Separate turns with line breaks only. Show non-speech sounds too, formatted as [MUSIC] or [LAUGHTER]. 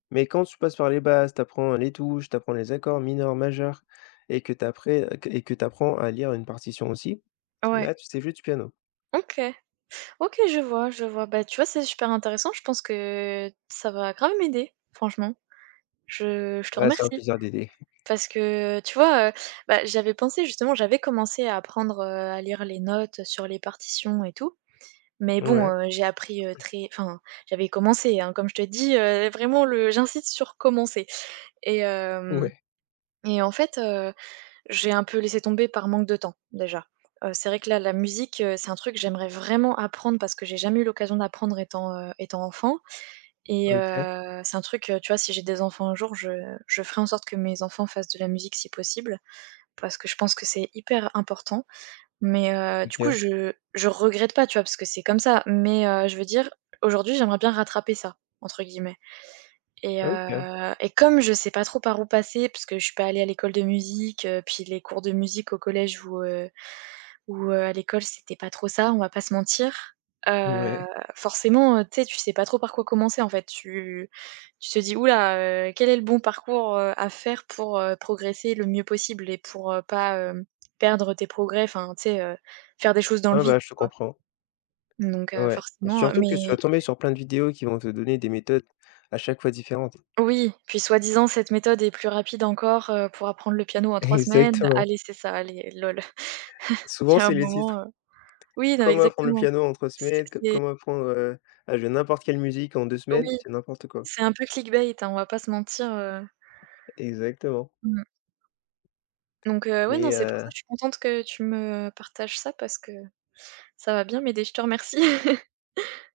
Mais quand tu passes par les bases, tu apprends, heu, les touches. Tu apprends les accords mineurs, majeurs et que t après, heu, que et que tu apprends à lire une partition aussi,
Ouais.
là, tu sais jouer du piano.
OK. OK. Je vois, je vois. Beh, tu vois, c'est super intéressant. Je pense que ça va grave m'aider, franchement. Je je te
Ouais. C'est un
remercie,
plaisir d'aider.
parce que, tu vois, heu, bah, j'avais pensé, justement, j'avais commencé à apprendre, heu, à lire les notes, heu, sur les partitions et tout, mais bon,
Mouais.
heu, j'ai appris, heu, très enfin, j'avais commencé, hein, comme je te dis, heu, vraiment le j'insiste sur commencer et hem,
Ouais.
et en fait, heu, j'ai un peu laissé tomber par manque de temps, déjà. Heu, c'est vrai que, là, la musique, heu, c'est un truc, j'aimerais vraiment apprendre parce que j'ai jamais eu l'occasion d'apprendre étant, heu, étant enfant et
OK.
heu, c'est un truc, heu, tu vois, si j'ai des enfants un jour, je je ferai en sorte que mes enfants fassent de la musique, si possible. Parce que je pense que c'est hyper important, mais, heu, du coup,
OK.
je je regrette pas, tu vois? Parce que c'est comme ça, mais, heu, je veux dire, aujourd'hui, j'aimerais bien «rattraper ça» entre guillemets et
OK.
heu, et comme je sais pas trop par où passer, parce que je suis pas allée à l'école de musique, heu, puis les cours de musique au collège ou, heu, ou, heu, à l'école, c'était pas trop ça. On va pas se mentir. Heu,
Ouais.
forcément, heu, tu sais, tu sais pas trop par quoi commencer, en fait, tu tu te dis: «Ouh là, heu, quel est le bon parcours, heu, à faire pour, heu, progresser le mieux possible et pour, heu, pas, hem, perdre tes progrès», enfin, tu sais, heu, faire des choses dans le
Ouais,
vide,
bah, je
tu
te
vois?
comprends.
Donc, heu,
Ouais,
forcément, heu,
surtout que sur tu
mais
vas tomber sur plein de vidéos qui vont te donner des méthodes à chaque fois différentes.
Oui, puis soi-disant cette méthode est plus rapide encore, heu, pour apprendre le piano en 3 semaines.
Exactement.
Allez, c'est ça, allez, lol. [CHUCKLES] Il
Souvent,
y a un
c'est les
moment,
titres
heu, oui, non, mais
«Comment apprendre le
exactement.
piano en 3
C
semaines», «Co
c'est
comment apprendre, heu, à jouer n'importe quelle musique en 2 semaines».
Oui,
C'est n'importe quoi.
c'est un peu clic bait, hein. On va pas se mentir, heu.
Exactement.
Mmh. Donc, heu, ouais, non,
Mais,
c'est pour ça.
heu
Je suis contente que tu me partages ça, parce que ça va bien m'aider. Je te remercie. [LAUGHS]